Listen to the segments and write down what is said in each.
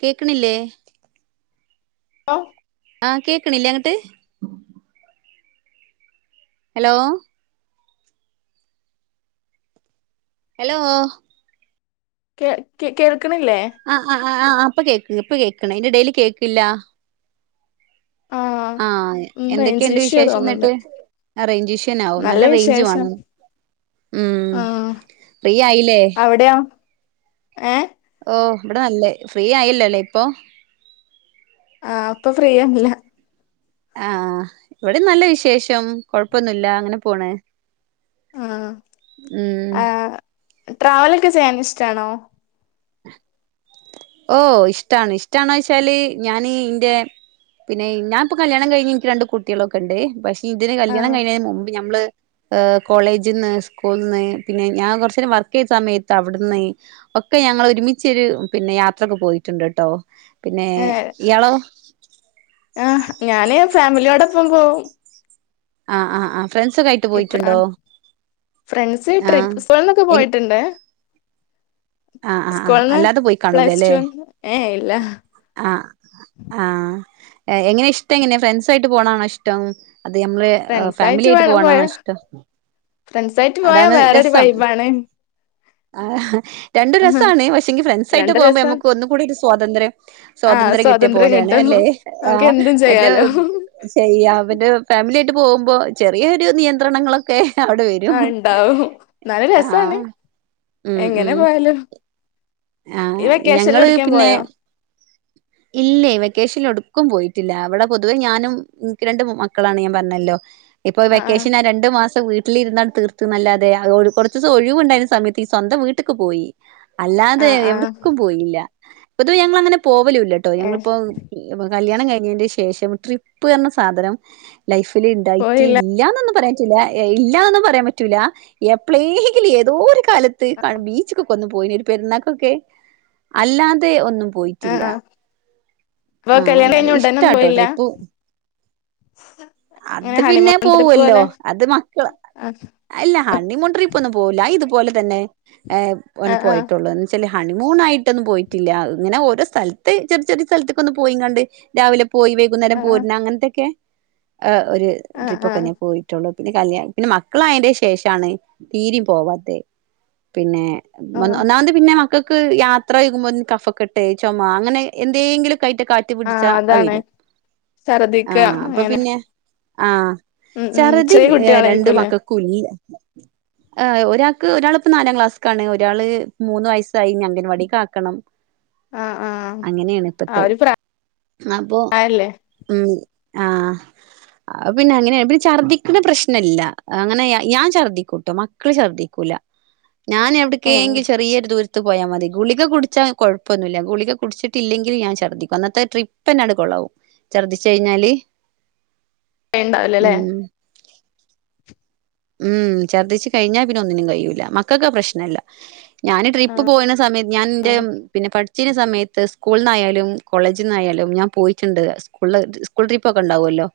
കേക്ക്ണില്ലേ ആ ആ കേക്ക്ണില്ലേ അങ്ങട്ട് ഹലോ ഹലോ കേ കേ ക്കണില്ലേ ആ ആ പ്പൊ കേക്ക് ഇപ്പൊ കേൾക്ക്ണ് അയ്‌ന്റെ എടേല് കേക്ക്ല്ല ആഹ് ആ ഉം റേഞ്ച് എന്തൊക്കേണ്ട് ഇഷ്യൂ തോന്നുന്നുണ്ട് വിശേഷന്നിട്ട് റേഞ്ച് ഇഷ്യുന്നെ ആവും നല്ല റേഞ്ച് വാണം മ്മ് ആഹ് ഫ്രീ ആയില്ലേ ഏ ഓ ഇവിടെ നല്ലേ ഫ്രീ ആയില്ലല്ലേ ഇപ്പൊ ആ ഇപ്പൊ ഫ്രീ ആല്ല ആഹ് ഇവിടെ നല്ല വിശേഷം കൊഴപ്പൊന്നുല്ല അങ്ങനെ പോണ് ആഹ് ഉം ആഹ് ട്രാവലൊക്കെ ചെയ്യാൻ ഇഷ്ടാണോ ഓ ഇഷ്ടാണ് ഇഷ്ടാണൊച്ചാല് ഞാന് ഇന്റെ പിന്നെ ഞാനിപ്പൊ കല്യാണം കഴിഞ്ഞ് എനിക്ക് രണ്ട് കുട്ടികളൊക്കെണ്ട് ശെ ഇതിന് കല്യാണം ആഹ് കഴിഞ്ഞതിന് മുമ്പ് ഞമ്മള് കോളേജിന്ന് സ്കൂളന്ന് പിന്നെ ഞാൻ കുറച്ചേരം വർക്ക് ചെയ്ത സമയത്ത് അവിടുന്ന് ഒക്കെ ഞങ്ങൾ ഒരുമിച്ചൊരു പിന്നെ യാ തൊക്കെ പോയിട്ടുണ്ട് ട്ടോ പിന്നെ ഏഹ് ഇയാളോ ആഹ് ഞാന് ഫാമിലിയോടൊപ്പം പോവും ആഹ് ആഹ് ആഹ് ഫ്രണ്ട്സൊക്കെ ആയിട്ട് ഇപ്പ പോയിട്ടുണ്ടോ ഫ്രണ്ട്സ് ആഹ് ട്രിപ്പ് സ്കൂള്ന്നൊക്കെ എ പോയിട്ടുണ്ട് ആഹ് ആഹ് ആ സ്കൂളിന്ന് അല്ലാതെ പോയികാണൂല പ്ലസ് അല്ലെ ടു ഏഹ് ഇല്ല ആഹ് ആഹ് എങ്ങനെ ഇഷ്ടെങ്ങനെ ഫ്രണ്ട്സായിട്ട് പോണാണോ ഇഷ്ടം അത് നമ്മള് ഫാമിലി ഫ്രണ്ട്സായിട്ട് ആയിട്ട് വേണം പോയ പോവാനാണോ ഇഷ്ടം ഫ്രണ്ട്സായിട്ട് പോയാ അതാണ് വേറൊരു രസം വൈബാണ് ആ രണ്ടും ആഹ് രസമാണ് പക്ഷെങ്ക ഫ്രണ്ട്സായിട്ട് രണ്ട് പോകുമ്പോ രസം നമുക്ക് ഒന്നും കൂടി ഒരു സ്വാതന്ത്ര്യം ആഹ് സ്വാതന്ത്ര്യം കിട്ടിയ പോലെയാണ് കിട്ടും അല്ലെ ആ നമുക്ക് എന്തും മറ്റേ ചെയ്യാലോ ശെയ്യ മറ്റ ഫാമിലിയായിട്ട് പോവു അപ്പൊ ചെറിയൊരു നിയന്ത്രണങ്ങളൊക്കെ അവി ആ ഇണ്ടാവും നല്ല രസാണ് ആഹ് ഉം എങ്ങനെ ഉം പോയാലും ഈ ആഹ് വെക്കേഷനിൽ ഞങ്ങള് എവിടേക്കേം പിന്നെ പോയോ ഇല്ലേ വെക്കേഷനി എടുക്കും പോയിട്ടില്ല അവിടെ പൊതുവേ ഞാനും എനിക്ക് രണ്ട് മക്കളാണ് ഞാൻ പറഞ്ഞല്ലൊ ഇപ്പൊ ആഹ് ആഹ് വെക്കേഷന രണ്ടുമാസം വീട്ട്- വീട്ടിലിരുന്നാണ് തീർത്തനല്ലാതെ കുറച്ച് ദിവസം ഒഴിവുണ്ടായുന്ന സമയത്ത് ഈ സ്വന്തം വീട്ടക്ക് പോയി അല്ലാതെ ആഹ് ആഹ് എവിടക്കും പോയില്ല പൊതുവെ ഞങ്ങളങ്ങനെ പോവലു ട്ടൊ ഏഹ് ഞങ്ങളിപ്പൊ കല്യാ ല്യാണം കഴിഞ്ഞശേഷം ട്രിപ്പ് എന്ന സാധനം ലൈഫിൽ ഉണ്ടായിറ്റി പോയില്ല ഇല്ലാനെനൊന്നും പറയാ ഇല്ലനൊന്നുംപറയാൻ പറ്റൂല എപ്പലേങ്കിലും ഏതോ ഒരു കാലത്ത് ബീച്ചക്ക്കൊന്നുപോയിനി ഒരു പെരുന്നാ- ക്കെ അല്ലാതെ ഒന്നും പോയിട്ടില്ല പ്പൊ ആഹ് കല്യാണം അല്ലാതെ കഴിഞ്ഞ ഉടനൊന്നും ഇഷ്ടാട്ടോ പോയില്ല ട്രിപ്പ് അങ്ങനെ അത് പിന്നെ ഹണിമൂൺ ട്രിപ്പ് പോവൂല്ലോ. പോലെ അത് മക്കള് ആഹ് അല്ല ആഹ് ഹണി മോൺ ട്രിപ്പൊന്നും പോവുല്ല ഇതുപോലെ ന്നെ ങ് ഒൻ ആഹ് ആഹ് പോയിട്ടൊള്ളൂ എന്ന് വെച്ചാല് ഹണിമൂണായിട്ടൊന്നും പോയിട്ടില്ല. ഇങ്ങനെ ഓരോ സ്ഥലത്ത് ചെറിയ ചെറിയ സ്ഥലത്തൊക്കൊയൊന്ന് പോയിം കണ്ട് രാവിലെ പോയി വൈകുന്നേരം ആഹ് പോരുന്ന അങ്ങനത്തൊക്കെ ആ ഒരു ആഹ് ട്രിപ്പ് ആഹ് ഒക്കെയിനി പോയിട്ടൊള്ളൂ പിന്നെ കല്യാ പിന്നെ മക്കളായന്റെ ശേഷാണ് തീരെം പോവാത്തെ പിന്നെ ആഹ് ഒന്നാ തീ പിന്നെ മ ക്ക് യാത്ര ചെയ്യുക്കുമ്പോ കഫക്കെട്ട്, ചുമ അങ്ങനെ എന്തേങ്കിലും? കൈട്ട് കാറ്റ് പിടിച്ചാ ആവി അതാണ് വെരും ഛർദിക്ക ആഹ് അപ്പൊ അങ്ങനെ പിന്നെ ആഹ് ഉം ഉം ഛറുതി ചെറിയ രണ്ട് കുട്ടികളായിരിക്കുംല്ലേ മക്കക്കുയില്ലേ ഒരാക്ക് ഒരാളിപ്പോ നാലാം ക്ലാസേക്കാണ്. ഒരാള് മൂന്ന് വയസ്സായി ഇനി അംഗൻവാടിയേകാക്കണം ആഹ് ആഹ് അങ്ങനെയാണ് ആ ഇപ്പത്തെ ഒരു അപ്പൊ പ്രായല്ലേ ഉ ആഹ് ആ പിന്നെ അങ്ങനെയ പിന്നെ ഛർദ്ദിക്കണ പ്രശ്നല്ല അങ്ങനെ ഞാൻ ഛർദ്ദിക്കൂട്ടോ മക്കള് ഛർദ്ദിക്കൂല ഞാൻ ഏഹ് എവിടെക്കെങ്കിൽ ചെറിയൊരു ദൂര ടുത്ത് പോയാൽ മതി ഗുളിക കുടിച്ചാ കൊഴപ്പൊന്നുമില്ല ഗുളിക കുടിച്ചിട്ടില്ലെങ്കിൽ ഞാൻ ഛർദ്ദിക്കും അന്നത്തെ ട്രിപ്പ് എന്നാണ്ട് കൊള്ളാകും ഛർദ്ദിച്ച കഴിഞ്ഞാല് ഉണ്ടാവല്ലല്ലേ? ഉം ഉം ഛർദ്ദിച്ചു കഴിഞ്ഞാ പിന്നെ ഒന്നിനും കഴിയൂല്ല മക്കൊക്കെ ആ പ്രശ്നമില്ല ഞാൻ ട്രിപ്പ് ആഹ് പോയനേ സമയം ഞാനെന്റെ ആഹ് പിന്നെ പഠിച്ച് കഴിഞ്ഞ സ സമയത്ത് സ്കൂളിൽ നിന്നായാലും കോളേജിൽ നിന്നായാലും ഞാൻ പോയിട്ടൊണ്ട് സ്കൂളില്സ്കൂൾ ട്രിപ്പ് ഒക്കെയൊ ണ്ടാവല്ലോ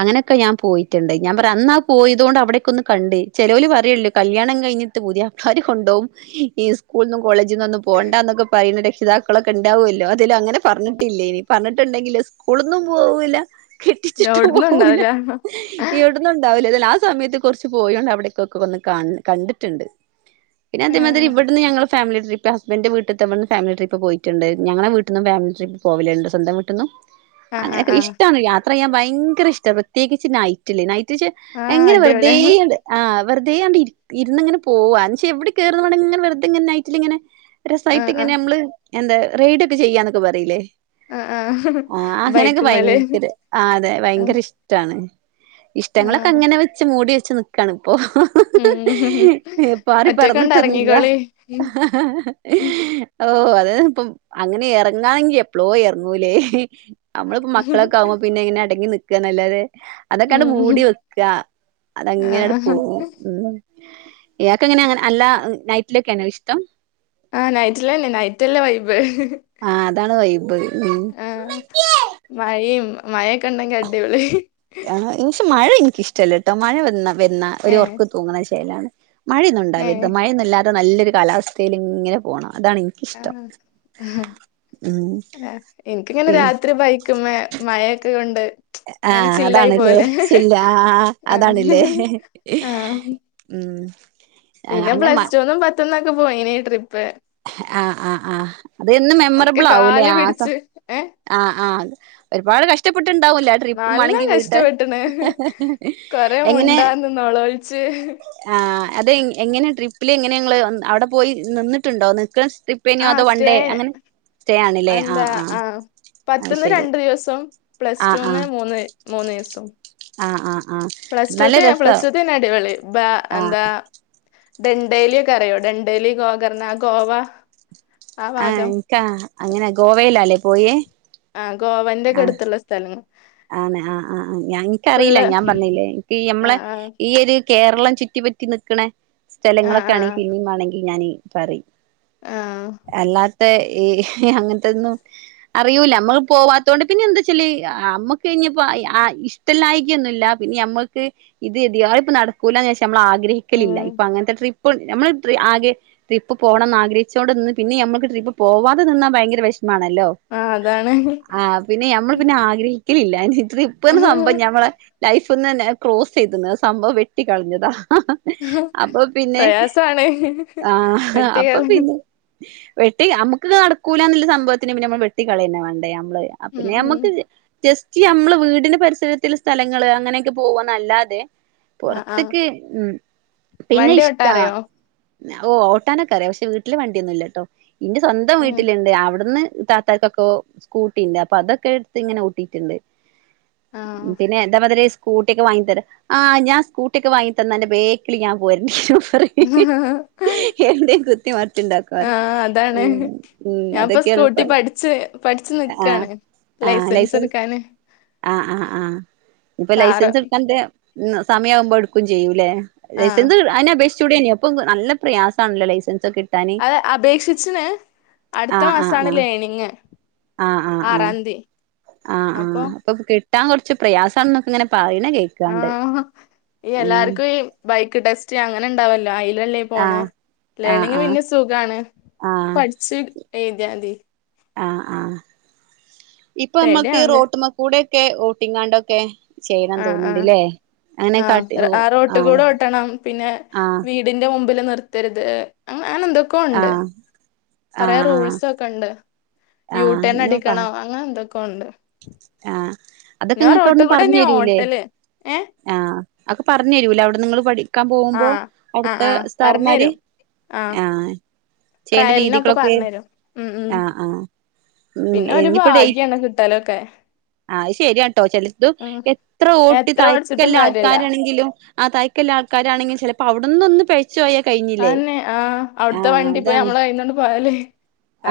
അങ്ങനൊക്കെ ഞാൻ പോയിട്ടൊണ്ട് ഞാൻ പറയ് അന്നാ പോയതു കൊണ്ട് അവിടൊക്കെയൊന്ന് കണ്ടേ ചെലവല് പറയു ള്ള് കല്യാണം കഴിഞ്ഞിട്ട് പുതിയാപ്പ്ളന്മാര് കൊണ്ട് പോവും ഈ സ്‌കൂളിന്നും കോളേജിന്നൊന്നും പോണ്ടാന്നൊക്കെപ്പറയുന്ന രക്ഷിതാക്കളൊക്കെയൊണ്ടാവുല്ലോ? അതിലങ്ങനെപ്പറഞ്ഞിട്ടില്ലേപറഞ്ഞിട്ടൊണ്ടെങ്കിലേ സ്കൂളൂന്നും പോവൂല്ല ലവിടെന്നും ഉണ്ടാവില്ലാന്നോ ങേ എവിടന്നും ഉണ്ടാവൂല ഏതായാലും ആ സമയത്ത് കൊറച്ച് പോയോണ്ട് അവിടേക്കൊക്കെ ഒന്ന് ക കണ്ടിട്ടൊണ്ട് പിന്നെ അതേമാതിരി ആഹ് ഇവിടുന്ന് ഞങ്ങള് ഫാമിലി ട്രിപ്പ് ഹസ്ബൻഡിന്റെ വീട്ടത്തെ നമ്മള് ഫാമിലി ട്രിപ്പ് പോയിട്ടൊണ്ട്. ഞങ്ങടെ വീട്ടിന്ന് ഫാമിലി ട്രിപ്പ് പോവില്ലെന്റെ സ്വന്തം വീട്ടിന്നും ആഹ് ആഹ് അങ്ങനെക്കെ ആഹ് ഇഷ്ടാണ് യാ റെയാൻ ഭയങ്കര ഇഷ്ടമാ. പ്രത്യേകിച്ച് നൈറ്റില്. നൈറ്റ്ച്ച ആഹ് എങ്ങനെ അടിപൊളിയാ വെറുതെയണ്ട് ആ വെറുതെയണ്ട് ഇര് ഇര്ന്ന്ങ്ങനെ പോ ഓ അൻഷയെവിടെ കേറുന്നോവണയിങ്ങനെ വെറുതെയിങ്ങനെ നൈറ്റിലിങ്ങനെ രസമായിട്ട് ആഹ് ഇങ്ങനെ ആഹ് നമ്മള് എന്താ റെയ്ഡൊക്കെ ചെയ്യാന്നൊക്കെ പറീല്ലേ? ആഹ് ആഹ് ആ അങ്ങനെയൊക്കെ ബൈക്കുമ്മേല് ഭയങ്കര ആ അതെ ആഹ് ഭയങ്കര ഇഷ്ടാണ്. ഇഷ്ടങ്ങള് ആഹ് അങ്ങനെ വെച്ച് മൂടി വെ ച്ച് നിക്കണം. ഒ ഹ് ഹ് ഉം ഹ് ഹ് ഹി ഹെ പാറി ഒറ്റക്കണ്ട് പറന്നിട്ടൊന്നുല്ല എറങ്ങിക്കോളി ഹ് ഹ് ഹ് ഓ അതെ ഇപ്പം അങ്ങനെ എറങ്ങാണെങ്കി എപ്പ ളോ എറങ്ങൂലേ ഹ് നമ്മളിപ്പോ മക്കളക്കെ ആകുമ്പോ പിന്നെ എങ്ങനെ അടങ്ങി നി ഒക്ക നല്ലതെ അതൊക്കെ അങ്ങ് ഉം മൂടി വെക്- ഇല്ല അത് അങ്ങനെ അങ്ങ് ആഹ് പോകും. ഇയാൾക്ക് എങ്ങനെ അങ്ങന അല്ല നൈറ്റിലൊക്കെയാണോ ഇഷ്ടം ആ നൈറ്റിലന്നെ നൈറ്റല്ലേ വൈബ് ആഹ് അതാണ് വൈബ് ബ് ആ മഴയും മഴൊക്കെ ഉണ്ടെങ്കിൽ അടിപൊളി ആ ഈ മഴ എനിക്ക് ഇഷ്ടമില്ല ട്ടോ മഴ വന്നാ വന്ന ഒരു ഏഹ് ഒർക്ക് തൂങ്ങണ ശേലാണ് മഴയൊന്നുണ്ടാവരുത് ഏഹ് മഴയൊന്നും ഇല്ലാതെ നല്ല വെയ് ഈ കാലാവസ്ഥയിൽ ഇങ്ങനെ പോകണം ആ ഉം എനിക്കിങ്ങനെ പി രാത്രി ബൈക്കിമ്മേ മഴെക്കെ കൊണ്ട് ആ അങ്ങനെ ചില്ലായി അതാണ്ല്ലേ പോവല്ലേ ചില്ല ആഹ് അതാണ്ല്ലേ ആഹ് ആഹ് പിന്നെ പ്ലസ്ടുന്നും പത്ത്ന്ന് ക്ക പോയിനി ട്രി ആ ആ ആ അതെന്നും ഒക്കെ മെമ്മറബിൾ ആവൂല്ലേ കാല് ആ സമ പിടിച്ച് ഏ ആ ആ ഒരുപാട് കഷ്ടപ്പെട്ട് ക്കെ ഇണ്ടാവ് ല്ലെ ആ ട്രിപ്പ് നല്ല മാണെങ്കിൽ വീട്ടാര് കഷ്ടപ്പെട്ടണ് കൊറേ എങ്ങനെ മുണ്ടാന്ന് നൊളോളിച്ച് ആ അതെങ്ങനെ ട്രിപ്പിലെങ്ങനെ ഇങ്ങള്അവിടെ പോയി നിന്നു ട്ട്ണ്ടോ നിക്ക് ഇപ്പ ഇനി ആ അതോ വൺ സ്റ്റേ ഡേ അങ്ങനെ സ്റ്റേ ആണ്ല്ലേ ആ ആ പത്ത്ന്ന് രണ്ട് ദിവസം പ്ലസ്ടൂന്ന് മൂന്ന് മൂന്നീസം ആ ആ പ്ലസ് ടു ത്തെ പ്ലസ് ടു ത്തേണ് അടിപൊളി ബ ആഹ് എന്താ ഡണ്ടേലി ഒക്കെ അറിയോ ഡണ്ടേലി ഗോകർണ ഗോവ ആ എനിക്കാ അങ്ങനെ ഗോവയിലാല്ലേ. പോയേ. ആ ഗോവന്റെക്കെ അടുത്തുള്ള സ്ഥല ആനെ ആ ആ ഞക്കറിയില്ല ഫുള്ള് ഞാൻ പറഞ്ഞല്ലേ ആ ഇപ്പയിമ്മളെ ആ ഈയൊരി കേരളൻ ചുറ്റി പറ്റി നിക്കണേ ആ സ്ഥലങ്ങളൊക്കെ ആ ആണെങ്കിൽ പിന്നെ മാണെങ്കിൽ ഞാനെ കറി ആ ആ എല്ലാ തെ അങ്ങനത്തൊന്നും അറിയൂല്ല നമ്മള് പോവാത്തോണ്ട് പിന്നെ എന്താച്ചാല് നമ്മക്ക് ക്ക് കഴിഞ്ഞപ്പം ആയി ഇഷ്ടല്ലായികൊന്നുല്ല പിന്നെ നമ്മക്ക് ഇത് [unintelligible] നടക്കൂല നമ്മള് ആഗ്രഹിക്കലില്ല ഉം ഇപ്പ അങ്ങനത്തെ ഇപ്പം നമ്മള് ആകെ ട്രിപ്പ് പോണമന്ന് ആഗ്രഹിച്ചോണ്ട് നിന്ന് പിന്നെ നമ്മക്ക് ട്രിപ്പ് പോവാതെ നിന്നാ ഭയങ്കര വെഷമ മാണല്ലോ ആ അതാണ് ആ പിന്നെ നമ്മള് പിന്നെ ആഗ്രഹി ഇല്ലില്ലാ ഇനി ഇപ്പെ ഒരു സംഭവം ഞാൻ പറയാം ലൈഫ് ഇപ്പം തന്നെ ക്രോസ് ചെയ്തന്ന് സംഭവം വെട്ടി കളഞ്ഞതാ പ്രയാസവാണ് ആഹ് വെട്ടി അപ്പൊ കളഞ്ഞ് പിന്നെ വെട്ടി നമുക്ക് നടക്കൂലന്നുള്ള സംഭവത്തിന് പിന്നെ നമ്മള് വെട്ടി കളയ ന്നേ വാണ്ടേ ഉം പിന്നെ ഉം നമുക്ക് ജസ്റ്റ് നമ്മള് വീടിന്റെ പരിസരത്തില സ്ഥലങ്ങള് അങ്ങനെയൊക്കെ പോവന്നല്ലാതെ ആ ആ പുറത്തക്ക് ഉം പിന്നെ വണ്ടി ഇഷ്ടാ ഓട്ടാറിയോ ഓട്ടാനൊക്കെ അറിയ പക്ഷേ വീട്ടില് വണ്ടിയൊന്നും ഇല്ലട്ടോ ഇന്റെ സ്വന്തം ഉം വീട്ടിലുണ്ട് അവിടുന്ന് താത്തർക്കൊക്കെ സ്കൂട്ടിണ്ട് അപ്പൊ അതൊക്കെ എടുത്ത് ഇങ്ങനെ ട്ടീ ട്ടുണ്ട് ആ പിന്നെ [unintelligible] സ്കൂട്ടിക്കെ വാങ്ങി തരാ ആഹ ഞാൻ സ്‌കൂട്ടിക്കെ വാങ്ങി തന്നന്റെ ബേക്കിൽ ഞാൻ പോരേണ്ടിരും [inaudible] [unintelligible] ആ പറയും അതാണ് ഉം ഉം ഞാനിപ്പ അതൊക്കെയാണ് ഇപ്പ സ്കൂട്ടി പഠിച്ചു പഠിച്ചു ആഹ് നിക്കാണ് ലൈസൻസ് എടുക്ക ആഹ് ആഹ് ആഹ് ഇപ്പൊ കാറ് ലൈസൻസ് എടുക്കാൻട് ഉ സമയയാവുമ്പോ എടുക്കും ചെയ്യൂല്ലേ ആ ലൈസെൻസ് അയ്ൻ അബേക്ഷി ട അപ്പൊ നല്ല പ്രയാസണല്ലോ ലൈസൻസ ഒക്കെ കിട്ടാന് അത് അപേക്ഷിച്ചിന് അടുത്ത ആഹ് മാസാണ് ആഹ് ലേണിങ് ആഹ് ആഹ് ആഹ് ആഹ് ആറാം തീയതി ആഹ് ആ അപ്പൊ കിട്ടാൻ കുറച്ച് പ്രയാസണന്നൊക്കെ ഇങ്ങനെ പറ ആഹ് ഈ എല്ലാർക്കും ഈ ബൈക്ക് ബൈക്ക് ടെസ്റ്റ് അങ്ങനെണ്ടാവല്ലോ ല്ലേ പോണെ ആഹ് ആഹ് ലേണിങ്ങ് ആഹ് പിന്നെ സുഖാണ് ആഹ് പഠിച്ചു എഴുതിയാതി ആഹ് ആഹ് പേട്യവണണ്ട് ക്കെ ഓട്ടിങ്ങാണ്ടൊക്കെ ചെയ്യണം ആ ആ തോന്നുന്നുണ്ട്ല്ലേ അങ്ങനെ ആ കാട്ടി ഓ ആ റോട്ട് ആഹ് കൂടെ ഓട്ടണം പിന്നെ ആഹ് വീടിന്റെ മുമ്പ് മ്പില് നിർത്തരുത് അങ്ങെ അങ്ങനെ എന്തൊക്കെയ ഉണ്ട് ആഹ് കൊറെ ആഹ് ആഹ് റൂൾസ് ഒക്കെ ഉണ്ട് ആഹ് യൂടെൻ നിങ്ങൾ പറ അടിക്കണോ അങ്ങനെ എന്തൊക്ക കൊണ്ട് ആഹ് അതൊക്കെ നിങ്ങക്ക് അവിടന്ന് പറഞ്ഞു തന്നെയാ തരൂല്ലേ ഓട്ടല് ഏ ആഹ് അക്കെ പറഞ്ഞു തരൂല അവിടെ നിങ്ങള്ൾ പഠി ആഹ് ആഹ് ആഹ് പറഞ്ഞഞ് തരും ആഹ് ചെയ്യേണ്ട ട്രയലിനൊക്കെ രീതികളൊക്കെ പറഞ്ഞ് തരും ഉം ഉ ആഹ് ആഹ് ഉം പിന്നെ ഒരു ഇനിയിപ്പോ ഡേ ഭാഗ്യാണ് കിട്ടലൊക്കെ ആഹ് ശരിയ കേട്ടോ ചിലത് ഉം എത്ര ഓട്ടി എത്ര പഠിച്ചിട്ടും തയക്കല്ല കാര്യല്ല ആൾക്കാരാണെങ്കിലും ആ തയക്കല്ല ആൾക്കാരാണെങ്കിലും ചില അവിടന്ന് ഒന്ന് പിഴച്ച- ആതെന്നെ ആഹ് അവിടുത്തെ വണ്ടി ഇപ്പ നമ്മ കയ്യിലണ്ട് പോയാലേ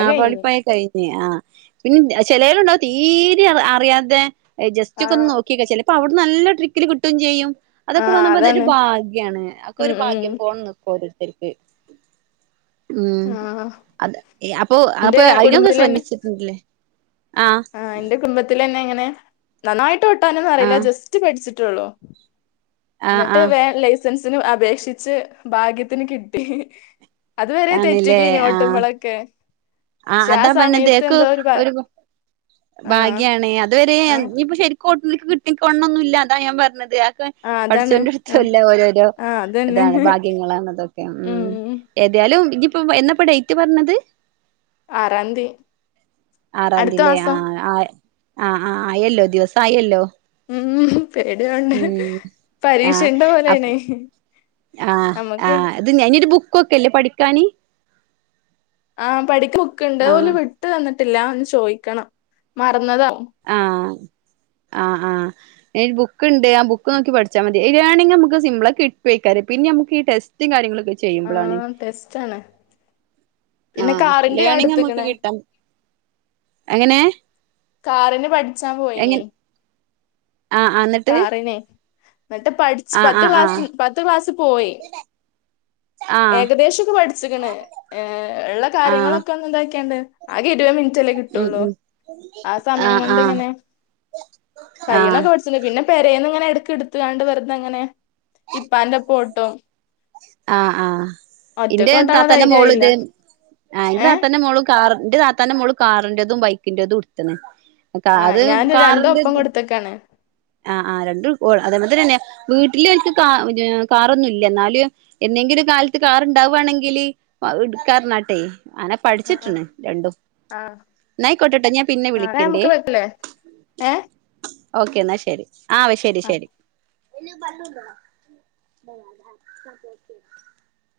ആഹ് പാളിപ്പോയ കഴിഞ്ഞു ആഹ് പിന്നെ ചിലരുയുണ്ടാവു- തീരെ അറിയാതെ- ജസ്റ്റ് ഒക്കെ ഒന്ന് ആഹ് നോക്കിക്കോ ചിലപ്പോ അവിടെ- നല്ല ട്രിക്കില് കിട്ടുകയും ചെയ്യും അതൊക്കെ ആഹ് വന്നപ്പോൾ അതൊരു അതാണ് ഭാഗ്യമാണ്. ഒക്കെ ഉം ഒരു ഉം ഭാഗ്യം പോകണം നോക്കും ഓരോരുത്തും ഏ ഉം ആഹ് അത് അപ്പൊ എന്റെ അയിതിനൊക്കെ ശ്രമിച്ചിടട്ടില്ലേ ആ് എന്റെ കുടുംബത്തിലെ തന്നെ- [unintelligible] ഏ നന്നായി [inaudible] ട്ടാനന്ന [inaudible] ആ അറിയില്ല ജസ്റ്റ് പഠിച്ചിട്ടു - പെട്ടളോ [unintelligible] ആ ആ എന്നിട്ട് വേറേ ലൈസൻസ്- [unintelligible] അപേക്ഷിച്ചിട്ട് ഭാഗ്യത്തിന് കിട്ടി. അത് വരെ തെറ്റക്ക് [inaudible] നോട്ടുമ്പോളൊക്കെ ആഹ അതാ പറഞ്ഞത് എനിക്ക് ഒരു- ആഹ് ഭാഗ്യാണ് അ ആഹ് ഇപ്പൊ [unintelligible] ശരിക്കുംട്ട എനിക്ക് കിട്ടിക്കോണം എന്നില്ല അതാ ഞാൻ പറഞ്ഞത്. ക്കൻ ആഹ് [inaudible] അതാണ് പടച്ചോന്റയ് ഇടത്തും ആഹ് ഇല്ലേ ഓരോരോ ആഹ് അതന്നെ ഭാഗ്യങ്ങളാണ് ഉം ഏതാലും ഇപ്പം എന്ന ഡേറ്റ് പറഞ്ഞത്? ആറാം തീയതി അടുത്ത മാസം ആഹ് ആഹ് അയല്ലോ ദിവസം ആയല്ലോ. ഉം പേടിയുണ്ട് ഉം പരീക്ഷ ഉള്ള പോലെയാണ്. ആഹ് ആ അത് ഞാനൊരു ബുക്ക്- [unintelligible] ബുക്ക്‌ ഒക്കെ ഇല്ലേ പഠിക്കാന് ആഹ പടി - ബുക്കുണ്ട് ആ അതുപോല വിട്ട് - ഇല്ല ന്ന്ചോദിക്കണം മറന്നതാ ആ ആ ആ [unintelligible] സിംപിളാ കിട്ടുക്കരെ പിന്നെ നമുക്കീ ടെസ്റ്റും കാര്യങ്ങളും ചെയ്യുമ്പോളാണ് ആഹ് ടെസ്റ്റ് ആണ് ആ പിന്നെ കാറിന്റെ ലേണിങ് നമുക്ക് അടുത്ത്ക്ക്ണ് കിട്ടാം എങ്ങനെ കാറിന് പഠിച്ചാ എങ്ങ പോയിന് ആ ആ എന്നിട്ട് എന്നിട്ട് പഠിച്ച് ആ പത്ത് ആ ആ ക്ലാസ് പത്ത് ക്ലാസ്സ് പോയി ആ ഏകദേശം ഒക്കെ പഠിച്ചിക്കണ് ഏ ഉള്ള ആ കാര്യങ്ങളൊക്കെ ഒന്ന് എന്താക്കിയാണ്ട് ആകെ ഇടി [unintelligible] ചാല ഉം കിട്ടുള്ളൂ ഉം ആ സമയം കൊണ്ട് ഇങ്ങനെ ആ കയിണൊക്കെ പഠി പിന്നെ പെരേന്നിങ്ങന ക്കെ എടുത്ത് കണ്ട് വെറതെങ്ങനെ ഇപ്പാന്റെ പോട്ടോ ആ ആ ഇന്റെ താത്തന്റെ മോള് ധൈര്യായില്ല ഇത് ആ ഇന്റെ ഏഹ് താത്തന്റെ മോളും കാർ എന്റെ താത്താൻ്റെ മോളും കാറിൻ്റെതും ബൈക്കിൻ്റെതും എടുത്തണ് ആ ഞാൻ രണ്ടും ഒപ്പം കൊടുത്ത്ക്കാണ് ആ ആ രണ്ടും അതേമാതിരിതന്നെ വീട്ടില് എനിക്ക് കാ കറോന്നില്യ എന്നാല് എന്നെങ്കില് കാലത്ത് കാറുണ്ടാവുവാണെങ്കില് [unintelligible] [unintelligible] [inaudible] ആനെ ആഹ് പഠിച്ചിട്ടണ് രണ്ടും ആഹ് നായിക്കോട്ടട്ടെ ഞാൻ പിന്നെ ആഹ് ന്നാ വിളിക്കണ് ണ്ടേ ഞമ്മക്ക് വെക്കല്ലേ ഏഹ് ഓക്കെ എന്നാ ശെ ആവ് ശരി ആ ശരി [unintelligible]